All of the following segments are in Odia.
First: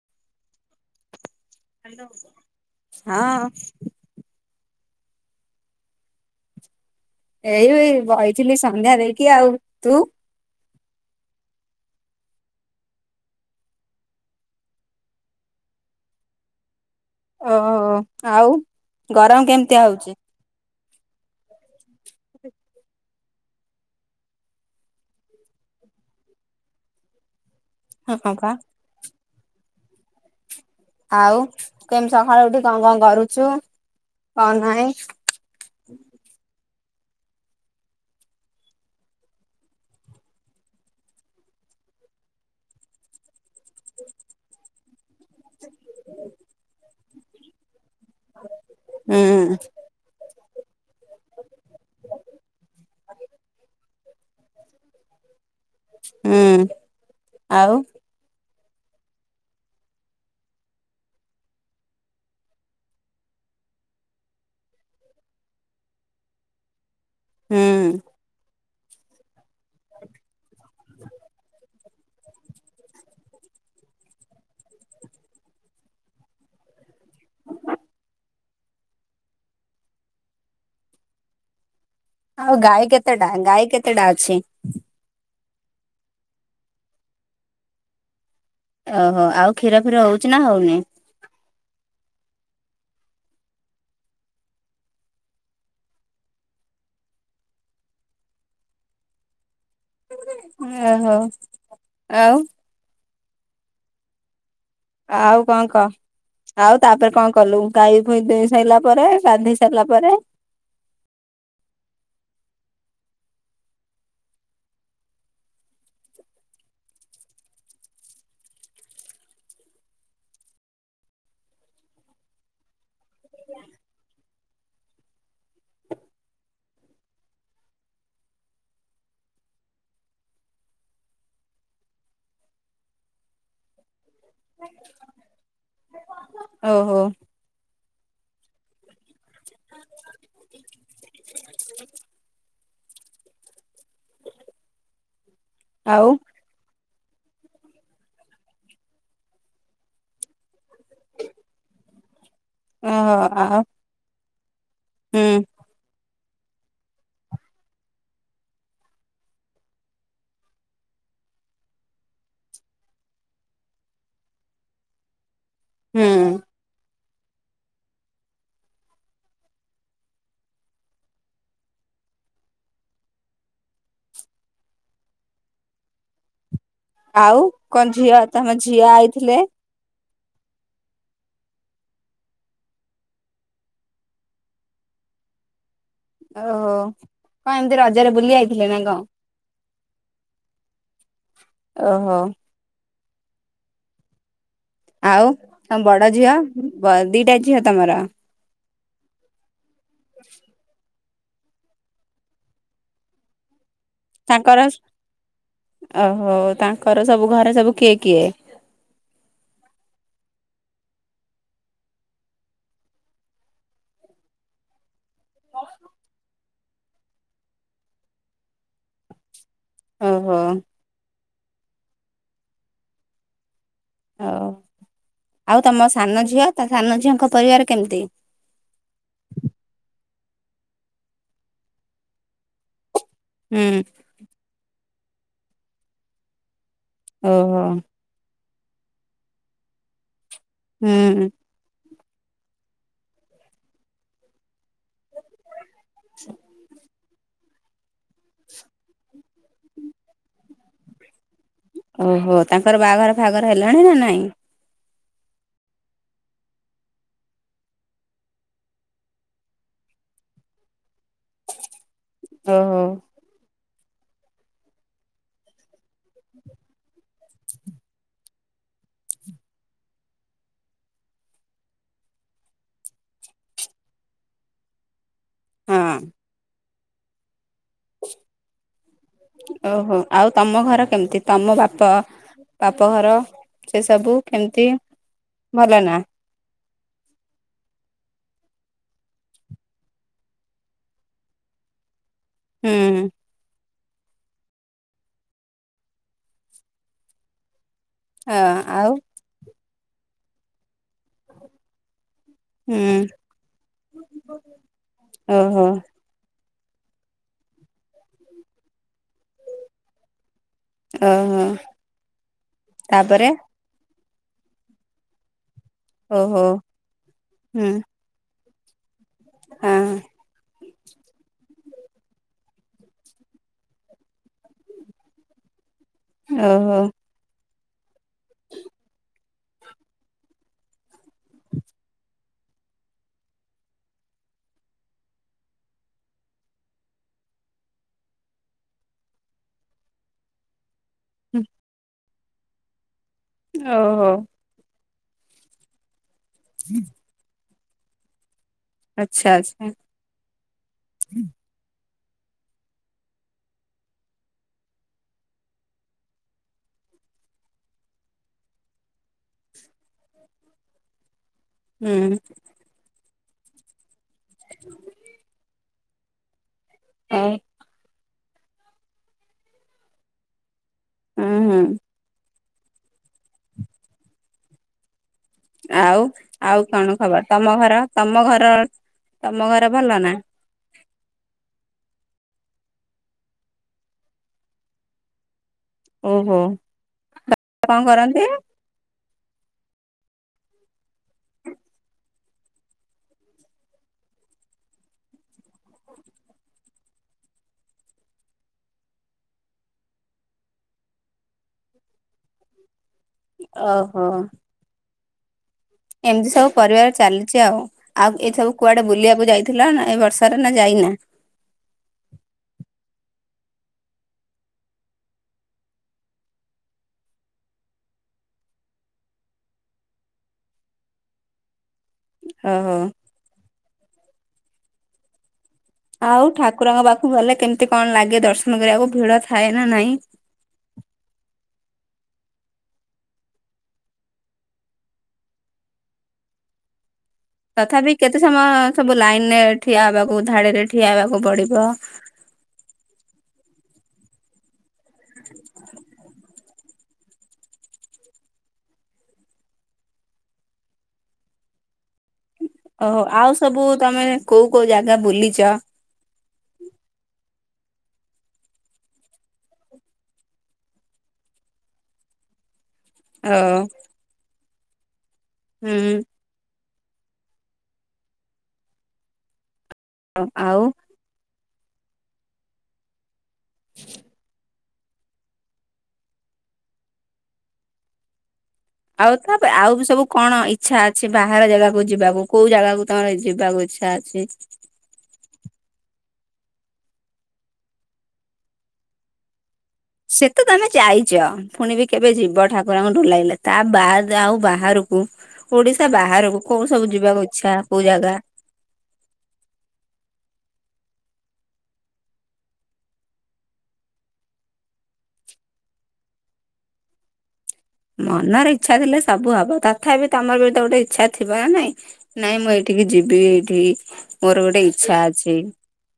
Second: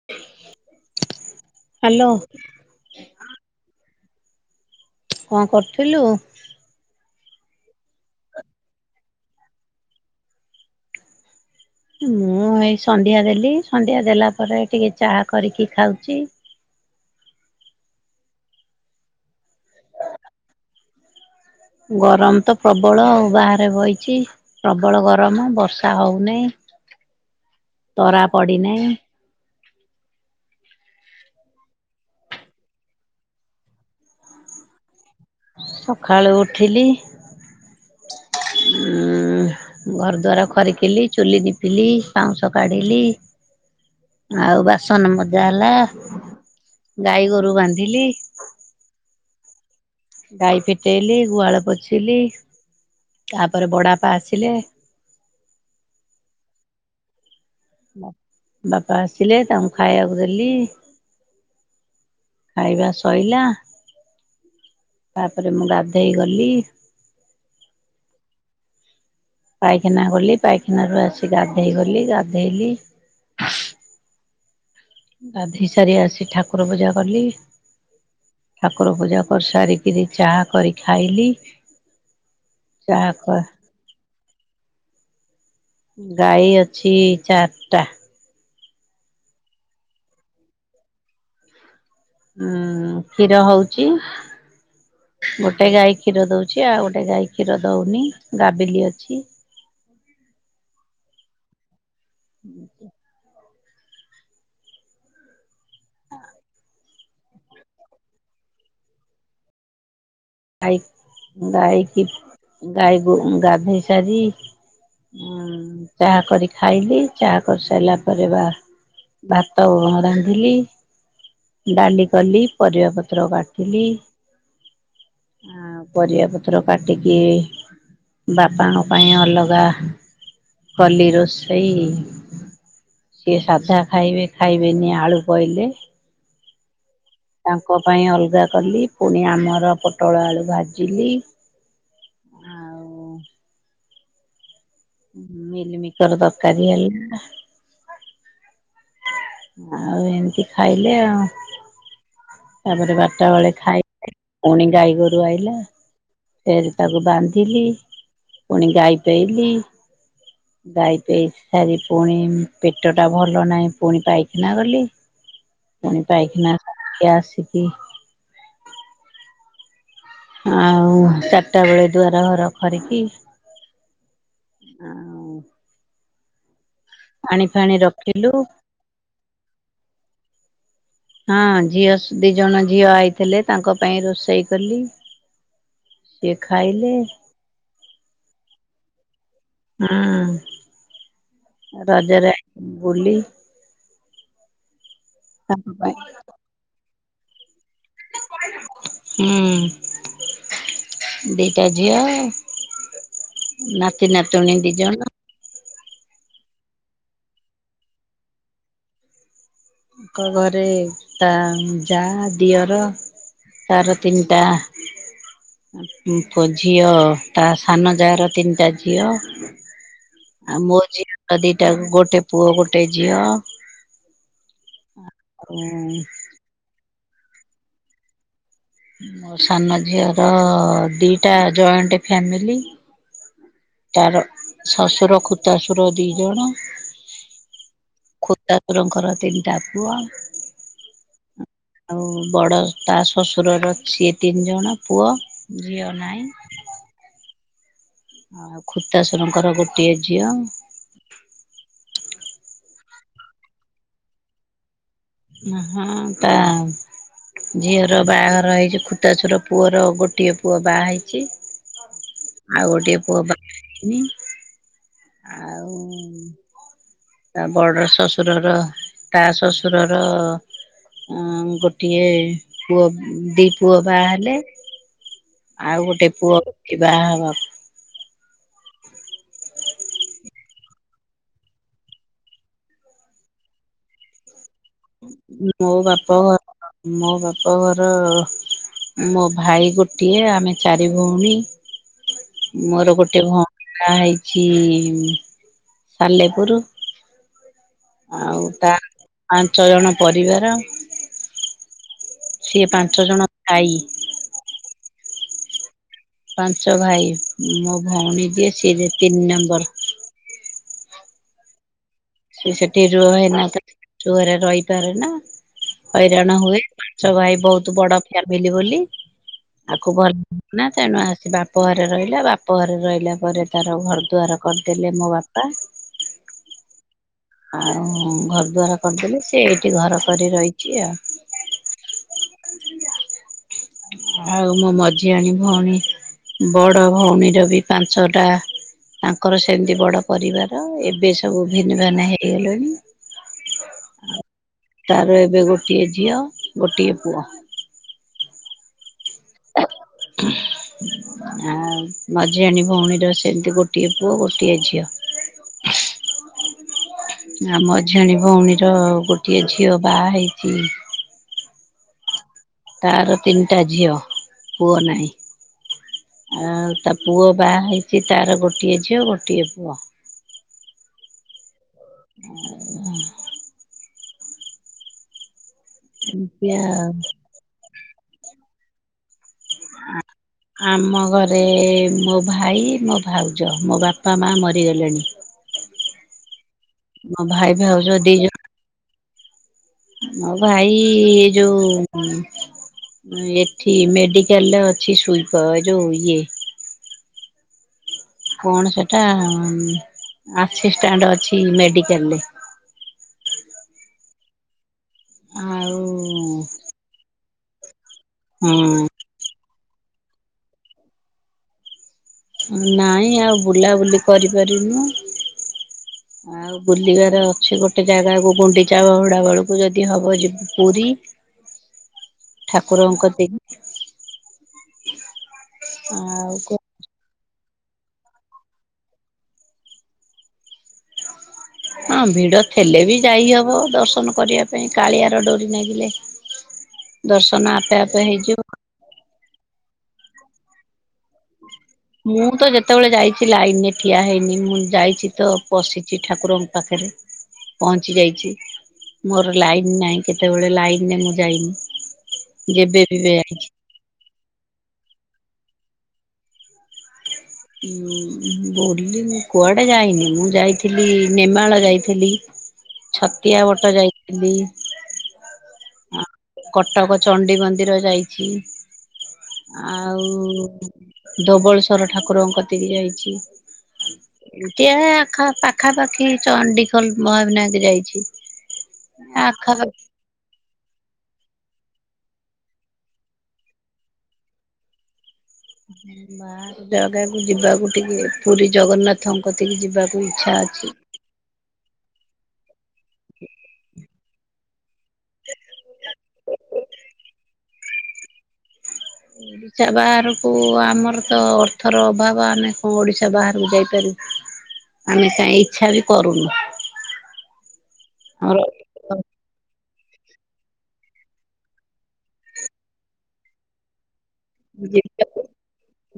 [unintelligible] ହାଲୋ, ହଁ। କଁ କରୁଥିଲୁ? ଏଇ ବଇଥିଲି ସନ୍ଧ୍ୟା ଦେଇକି ଆଉ, ତୁ? ମୁଁ ଏଇ ସନ୍ଧ୍ୟା ଦେଲି ସନ୍ଧ୍ୟା ଦେଲା ପରେ ଟିକେ ଚାଆ କରିକି ଖାଉଛି। ଓ ଆଉ ଗରମ କେମତିଆ ହଉଚି? ଗରମ ତ ପ୍ରବଳ ଆଉ ବାହାରେ ବଇଚି, ପ୍ରବଳ ଗରମ ବର୍ଷା ହଉନେଇଁ। ତରା ହଁ ପା। ପଡି ନେଇଁ। ଆଉ କେମିତି ସକାଳୁ ଉଠି କଁ କଁ କରୁଛୁ କଣ ନାଇଁ। ସକାଳୁ ଉଠିଲି। [inaudible] ଘର ଦ୍ଵାର ଖରିକିଲି, ଚୁଲି ନିପିଲି, ପାଉଁଶ କାଢିଲି। ଆଉ ବାସନ ମଜା ହେଲା, ଗାଈ ଗୋରୁ ବାନ୍ଧିଲି। ଉଁ। ଗାଈ ଫିଟେଇଲି ଗୁହାଳ ପୋଛିଲି, ତାପରେ ବଡାପା ଆସିଲେ। ହୁଁ, ଆଉ ବାପା ଆସିଲେ ତାଙ୍କୁ ଖାଇବାକୁ ଦେଲି। ଖାଇବା ସଇଲା। ତାପରେ ମୁଁ ଗାଧେଇ ଗଲି ‌। ହୁଁ। ପାଇଖିନା ଗଲି ପାଇଖିନା ରୁ ଆସି ଗାଧେଇ ଗଲି ଗାଧେଇଲି। ଗାଧେଇ ସାରି ଆସି ଠାକୁର ପୂଜା କଲି। ଠାକୁର ପୂଜା କରି ସାରିକିରି ଚାହା କରି ଖାଇଲି। ଆଉ ଗାଈ ଚାହା କ କେତେଟା ଗାଈ କେତେଟା ଅଛି। ଗାଈ ଅଛି ଚାରିଟା। ଓହୋ ଆଉ କ୍ଷୀର ଫିର ହଉଛିି ନା ହଉନି। ଉଁ କ୍ଷୀର ହଉଚି। ଗୋଟେ ଗାଈ କ୍ଷୀର ଦଉଛି ଆଉ ଗୋଟେ ଗାଈ କ୍ଷୀର ଦଉନି ଗାବିଲି ଅଛି। ଉଁ ଓ ହୋ ଆଉ। ଆଉ କଁ କ। ଆଉ ତାପରେ କଁ କଲୁ ଗାଈ ଫାଇ ଦୁଁଇ ସରିଲା ପରେ ଗାଢେଇ ସାରିଲା ପରେ। ଗାଈ ଗାଈ କି ଗାଈ ଗୋ‌ ଗାଧେଇ ସାରି। ଉଁ ଚାହା କରି ଖାଇଲି ଚାହା କରିସାରିଲା ପରେ ବା। ଭାତ ରାନ୍ଧିଲି। ଡାଲି କଲି ପରିବା ପତ୍ର କାଟିଲି ‌। ଆଁ ପରିବା ପତ୍ର କାଟିକି। ବାପାଙ୍କ ପାଇଁ ଅଲଗା କଲି ରୋଷେଇ। ସିଏ ସାଧା ଖାଇବେ ଖାଇବେନି ଆଳୁ ପଇଲେ। ଓହୋ। ତାଙ୍କ ପାଇଁ ଅଲଗା କଲି ପୁଣି ଆମର ପୋଟଳ ଆଳୁ ଭାଜିଲି। ଆଉ ଆଉ ମଲିମିକର ତରକାରୀ ହେଲା। ଆଉ ଏମିତି ଖାଇଲେ ଆଉ ତାପରେ ଓହୋ ବାରଟା ବେଳେ ଆଉ ଖାଇ ପୁଣି ଗାଈ ହୁଁ ଗୋରୁ ଆଇଲା। ଫେର ତାକୁ ବାନ୍ଧିଲି ପୁଣି ଗାଈ ପେଇଲି। ଗାଈ ପେଇ ସାରି ପୁଣି ପେଟ ଟା ଭଲ ନାହିଁ ପୁଣି ପାଇ ଖିନ ଗଲି ପୁଣି ହୁଁ ପାଇଖିନା ରୁ ଆସିକି। ଆଉ ଚାରିଟା ବେଳେ ଦୁଆର ଘର ଖରିକି। ଆଉ ଆଉ ପାଣି ଫାଣି କଁ ଝିଅ ରଖିଲୁ ତମ ଝିଅ ଆଇଥିଲେ। ହଁ ଝିଅ ଦି ଜଣ ଝିଅ ଆଇଥିଲେ ତାଙ୍କ ପାଇଁ ରୋଷେଇ କଲି। ସିଏ ଓହୋ ଖାଇଲେ କଁ ଏମିତି ରଜରେ ବୁଲି ଆଇଥିଲେ ନା କଁ। ହଁ ଓହୋ ରଜରେ ଆଇଥିଲେ ବୁଲି। ଆଉ ତାଙ୍କ ତମ ପାଇଁ ବଡ ଝିଅ ବ ଦିଟା ଝିଅ ତମର। ହୁଁ। ଦି ଟା ଝିଅ ନାତି ନାତୁଣୀ ଦି ଜଣ। ଓ ହୋ ତାଙ୍କର ସବୁ ଘରେ ସବୁ କିଏ କିଏ। ତାଙ୍କ ଘରେ ତା ଯା ଦିଅର। ତାର ତିନିଟା। ପୁ ଝିଅ ତା ସାନ ଯା ର ତିନିଟା ଝିଅ। ଓହୋ ଆଉ ମୋ ଝିଅ ର ତ ଦିଟା ଗୋଟେ ପୁଅ ଗୋଟେ ଝିଅ। ଓ ଆଉ ଆଉ ତମ ସାନ ଝିଅ ତା ସାନ ଝିଅଙ୍କ ପରିବାର କେମିତି। ମୋ ସାନ ଝିଅର-ଅ ଦିଟା ଜଏଣ୍ଟ ଫ୍ୟାମିଲି। ହୁଁ। ତାର ଶଶୁର, ଖୁତାଶୁର ଦି ଜଣ। ଓହୋ। ଖୁତାସୁରଙ୍କର ତିନିଟା ପୁଅ। ହୁଁ। ଆଉ ବଡ ତା ଶ୍ୱଶୁର ର ସିଏ ତିନି ଜଣ ପୁଅ, ଝିଅ ନାହିଁ। ଆଉ ଖୁର୍ତାସୁରଙ୍କର ଗୋଟିଏ ଝିଅ। ଓହୋ! ତାଙ୍କର ବାହାଘର ଫାଘର ହେଲାଣି ନା ନାଇଁ? ନାହଁ ତା ଝିଅର ବାହାଘର ହେଇଛି, ଖୁତାଶୁର ପୁଅର ଗୋଟିଏ ପୁଅ ବାହା ହେଇଚି। ଆଉ ଓହୋ ଗୋଟିଏ ପୁଅ [inaudible] ହେଇନି। ଆଉ ତା ବଡ ଶ୍ୱଶୁରର, ତା ଶ୍ୱଶୁରର ଅଁ ଗୋଟିଏ ପୁଅ, ଦି ପୁଅ ବାହା ହେଲେ। ଆଉ, ହଁ ଗୋଟେ ପୁଅ କି ବାହା ହବାକୁ ଓହୋ! ଆଉ ତମ ଘର କେମିତି ତମ ବାପ ବାପଘର ସେ ସବୁ କେମିତି? ମୋ ଭଲ ନା? ବାପଘର ମୋ ବାପଘର-ଅ ମୋ ଭାଇ ଗୋଟିଏ, ଆମେ ଚାରି ଭଉଣୀ। ମୋର ହୁଁ ଗୋଟେ ଭଉଣୀ ବାହ ହେଇଛି-ଇ ସାଲେପୁର। ହଁ ଆଉ ତା ଆଉ ପାଞ୍ଚ ଜଣ ପରିବାର। ସିଏ ଉଁ, ପାଞ୍ଚ ଜଣ ଭାଇ ଓହୋ। ପାଞ୍ଚ ଭାଇ, ମୋ ଭଉଣୀଯିଏ ସିଏଯେ ତିନି ନମ୍ବର। ଓହୋ। ସେ ସେଠି ତାପରେ ରୁହେନା ତ, [inaudible] ହରେ ରହିପାରେ ନା। ହଇରାଣ ଓହୋ ହୁଏ। ପାଞ୍ଚ ଭାଇ ହୁଁ ବହୁତ ବଡ ଫ୍ୟାମିଲି ବୋଲି। ହଁ ଆକୁ ଭଲ ନା ତେଣୁ ଆସିବାପ୍ ବାପ ଘରେ ରହିଲା, ବାପ ଘରେ ରହିଲା ପରେ, ତାର ଘର ଦୁଆାର କରିଦେଲେ ମୋ ବାପା। ଓହୋ। ଆଉ, ଘରଦୁଆର କରିଦେଲେ, ସେ ଏଠି ଘର କରି ରହିଛି ଆଉ। [inaudible] ଆଉ, ମୋ ମଝି ଆଣି ଭଉଣୀ ବଡ ଭଉଣୀର ବି ପାଞ୍ଚଟା, ତାଙ୍କର ସେମିତି ବଡ ପରିବାର। ଏବେ ବେ ସବୁ ଭିନ୍ ଭାନ୍ ହେଇଗଲେଣି। ଓହୋ। ତାର ଏବେ ଗୋଟିଏ ଝିଅ, ଗୋଟିଏ ପୁଅ। ଆଚ୍ଛା, ଆଚ୍ଛା। [inaudible] ଆଉ ମଝିଆଣୀ ଭଉଣୀର ସେମିତି ଗୋଟିଏ ପୁଅ, ଗୋଟିଏ ଝିଅ। [inaudible] ଆମ ମାଝିଆଇଁ ଭଉଣୀର ଗୋଟିଏ ଝିଅ ବାହା ହେଇଛି। ହୁଁ। ତାର ତିନିଟା ଝିଅ ପୁଅ। ନାହିଁ ଆଉ ତା। ପୁଅ ହଉ ବାହା ହେଇଛି, ତାର ଗୋଟିଏ ଝିଅ ଗୋଟିଏ ପୁଅ। ଉଁ ହୁଁ। [inaudible] ଆଉ ଆଉ କଣ ଖବର ତମ ଘର ତମ ଘର ତମ ଘର ଭଲ ନା? ଆମ ଘରେ ମୋ ଭାଇ ମୋ ଭାଉଜ ମୋ ବାପା ମା ମରିଗଲେଣି। ଓହୋ। ମୋ ଭାଇ କଣ ଭାଉଜ ଦି କରନ୍ତି ଜ ମୋ ଭାଇ ଯୋଉ ଏଠି ମେଡିକାଲ ଅଛି ସୁଇପ ଯୋଉ ଇଏ କଣ ସେଟା ଆସିଷ୍ଟାଣ୍ଟ ଅଛି ମେଡିକାଲରେ। ଓହୋ। ଆଉ ଏମତି ସବୁ ପରିବାର ଚାଲିଚି ଆଉ। ଆଉ ଏ ହଁ ସବୁ କୁଆଡେ ବୁଲିବାକୁ ଯାଇ ଥିଲା ନା ଏ ବର୍ଷା ରେ ନା ଯାଇନା? ନାଇଁ ଆଉ ବୁଲାବୁଲି କରିପାରିନୁ। ଆଉ ବୁଲିବାର ଅଛି ଗୋଟେ ଜାଗାକୁ ଗୁଣ୍ଡିଚା ବାହୁଡା ବେଳକୁ ଯଦି ହବ ଯିବୁ। ପୁରୀ। [inaudible] ଠାକୁରଙ୍କ କତିକି। ଆଉ ଠାକୁରଙ୍କ ପାଖକୁ ଗଲେ କେମିତି କଣ ଲାଗେ ଦର୍ଶନ କରିବାକୁ ଭିଡ ଥାଏ ନା ନାଇଁ? ହଁ ଭିଡ ଥିଲେ ବି ଯାଇ ହବ ଦର୍ଶନ କରିବା ପାଇଁ କାଳିଆର ଡୋରି ନାଗିଲେ। [inaudible] ଦର୍ଶନ ଆପେ ତଥାପି ଆପେ କେତେ ହେଇଯିବ। ସମୟ ସବୁ ଲାଇନରେ ଠିଆ ହେବାକୁ ଧାଡିରେ ଠିଆ ହେବାକୁ ପଡିବ? ମୁଁ ତ ଯେତେବେଳେ ଯାଇଚି ଲାଇନ ରେ ଠିଆ ହେଇନି ମୁଁ ଯାଇଚି ତ ପଶିଚି ଠାକୁରଙ୍କୁ ପାଖରେ ପହଞ୍ଚି ଯାଇଚି। ମୋର ଲାଇନ୍ ନାହିଁ କେତେବେଳେ ଲାଇନ୍ ରେ ମୁଁ ଯାଇନି। ଯେବେ ବି ଓହୋ। ଆଉ ଯାଇଛି। ସବୁ ତମେ କୋଉ କୋଉ ଜାଗା ବୁଲିଚ? ବୁ ବୁଲିନି କୁଆଡେ ଯାଇନି। ମୁଁ ଯାଇଥିଲି ନେମାଳ ଯାଇଥିଲି। ଓ ଛତିଆ ବଟ ଯାଇଥିଲି। ହୁଁ। କଟକ ଚଣ୍ଡୀ ମନ୍ଦିର ଯାଇଚି। ଆଉ ଧବେଳଶ୍ଵର ଠାକୁର ଙ୍କ କତିକି ଯାଇଚି। କେ ଆଖ ପାଖାପାଖି ଚଣ୍ଡିଖୋଲ ମହାବିନାୟକ ଯାଇଚି। ଆଉ ତାପରେ ଆଉ ବି ସବୁ କଣ ଇ ଚ୍ଛା ଅଛି ବାହାର ଜାଗାକୁ ଯିବାକୁ କୋଉ ଜାଗାକୁ ତମର ଯିବାକୁ ଇଚ୍ଛା ଅଛି? ବାହାର ଜାଗାକୁ ଯିବାକୁ ଟିକେ ପୁରୀ ଜଗନ୍ନାଥଙ୍କ କତିକି ଯିବାକୁ ସେ ଇଚ୍ଛା ତ ତମେ ଅଛି। ଯାଇଚ। ପୁଣି ବି କେବେ ଯିବ ଠାକୁରଙ୍କ ଡୋରୀ ଲାଗିଲେ। ତା ବାଦ୍ ଆଉ ବାହାରକୁ ଓଡିଶା ବାହାରକୁ କୋଉ ସବୁ ଯିବାକୁ ଇଚ୍ଛା କୋଉ ଜାଗା? ଓ [inaudible] ଓଡ଼ିଶା ବାହାରକୁ ଆମର ତ ଅର୍ଥର ଅଭାବ, ଆମେ କୋଉ ଓଡ଼ିଶା ବାହାରକୁ ଯାଇପାରିବୁ। ଆମେ ଚାହିଁ ଇଚ୍ଛା ବି କରୁନୁ। ଆମର ମନରେ ଇଚ୍ଛା ଥିଲେ ସବୁ ହବ। ତଥାପି ତମର ବି ତ ଗୋଟେ ଇଚ୍ଛା ଥିବ ନା ନାଇଁ। ନାଇଁ ମୁଁ ଏଇଠିକି ଯିବି, ଏଇଠି ମୋର ଗୋଟେ ଇଚ୍ଛା ଅଛି।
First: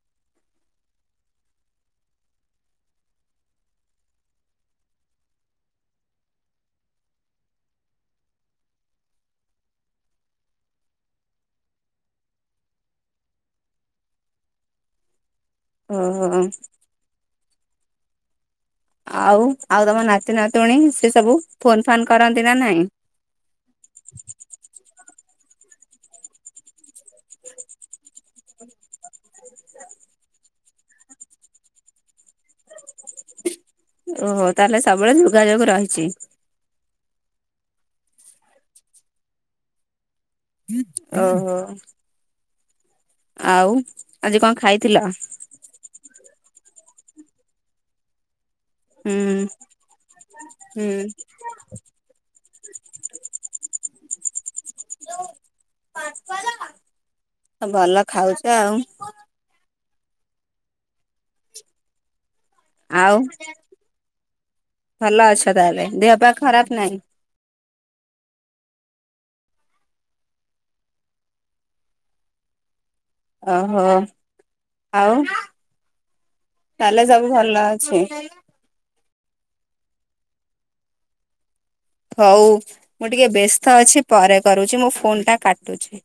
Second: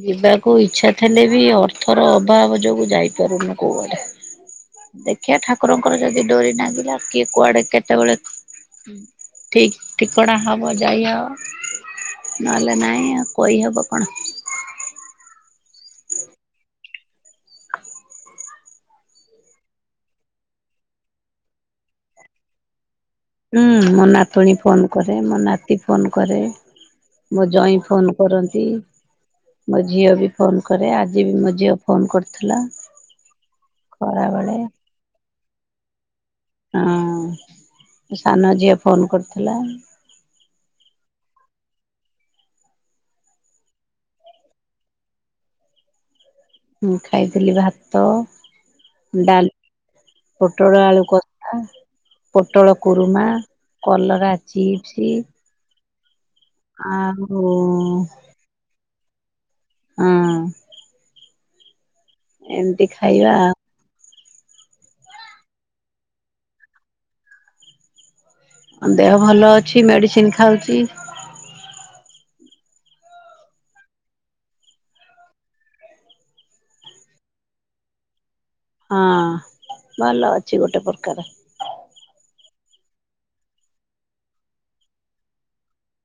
ଯିବାକୁ ଇଚ୍ଛା ଥିଲେ ବି ଅର୍ଥର ଅଭାବ ଯୋଗୁ ଯାଇପାରୁନୁ କୋଉଆଡେ। ଦେଖିଆ ଠାକୁରଙ୍କର ଯଦି ଡୋରି ନାଗିଲା କିଏ କୁଆଡେ କେତେବେଳେ ଠିକ୍ ଠିକଣା ହବ ଯାଇହବ ନହେଲେ ନାଇଁ ଆଉ। କହି ହବ କଣ। ଅଁ। ଆଉ ଆଉ ତମ ନାତି ନାତୁଣୀ ସେ ସବୁ ଫୋନ ଫାନ୍ କରନ୍ତି ନା ନାହିଁ? ହୁଁ ମୋ ନାତୁଣୀ ଫୋନ କରେ ମୋ ନାତି ଫୋନ କରେ। [inaudible] ମୋ ଜୋଇଁ ଫୋନ କରନ୍ତି। ମୋ ଝିଅ ବି ଫୋନ କରେ ଆଜି ବି ମୋ ଝିଅ ଫୋନ କରିଥିଲା। ଓହୋ ଖରାବେଳେ ତାହେଲେ ସବୁବେଳେ ଯୋଗାଯୋଗ ରହିଛି। ହଁ। ସାନ ଝିଅ ଫୋନ କରିଥିଲା। ଓହୋ, ଆଉ ଆଜି କଣ ଖାଇଥିଲ? ମୁଁ ଖାଇଥିଲି ଭାତ ହୁଁ ଡାଲ ପୋଟଳ ଆଳୁ କ ହୁଁ ଆ ପୋଟଳ କୁରୁମା କଲରା ଚିପ୍ସ ଆଉ ଭଲ [unintelligible] ହଁ। ଏମିତି ଆଉ ଖାଇବା ଭଲ ଅଛ ତାହେଲେ ଦେହ ପା ଖରାପ୍ ନାହିଁ? ମୋ ଦେହ ଭଲ ଅଛି ମେଡିସିନ ଖାଉଛି। ଓହୋ ଆଉ? ତାହେଲେ ସବୁ ଭଲ ଅଛି। ହଁ, ଭଲ ଅଛି ଗୋଟେ ପ୍ରକାର। ହଉ ମୁଁ ଟିକେ ବ୍ୟସ୍ତ ଅଛି ପରେ କରୁଛି ମୁଁ ଫୋନ ଟା କାଟୁଛି।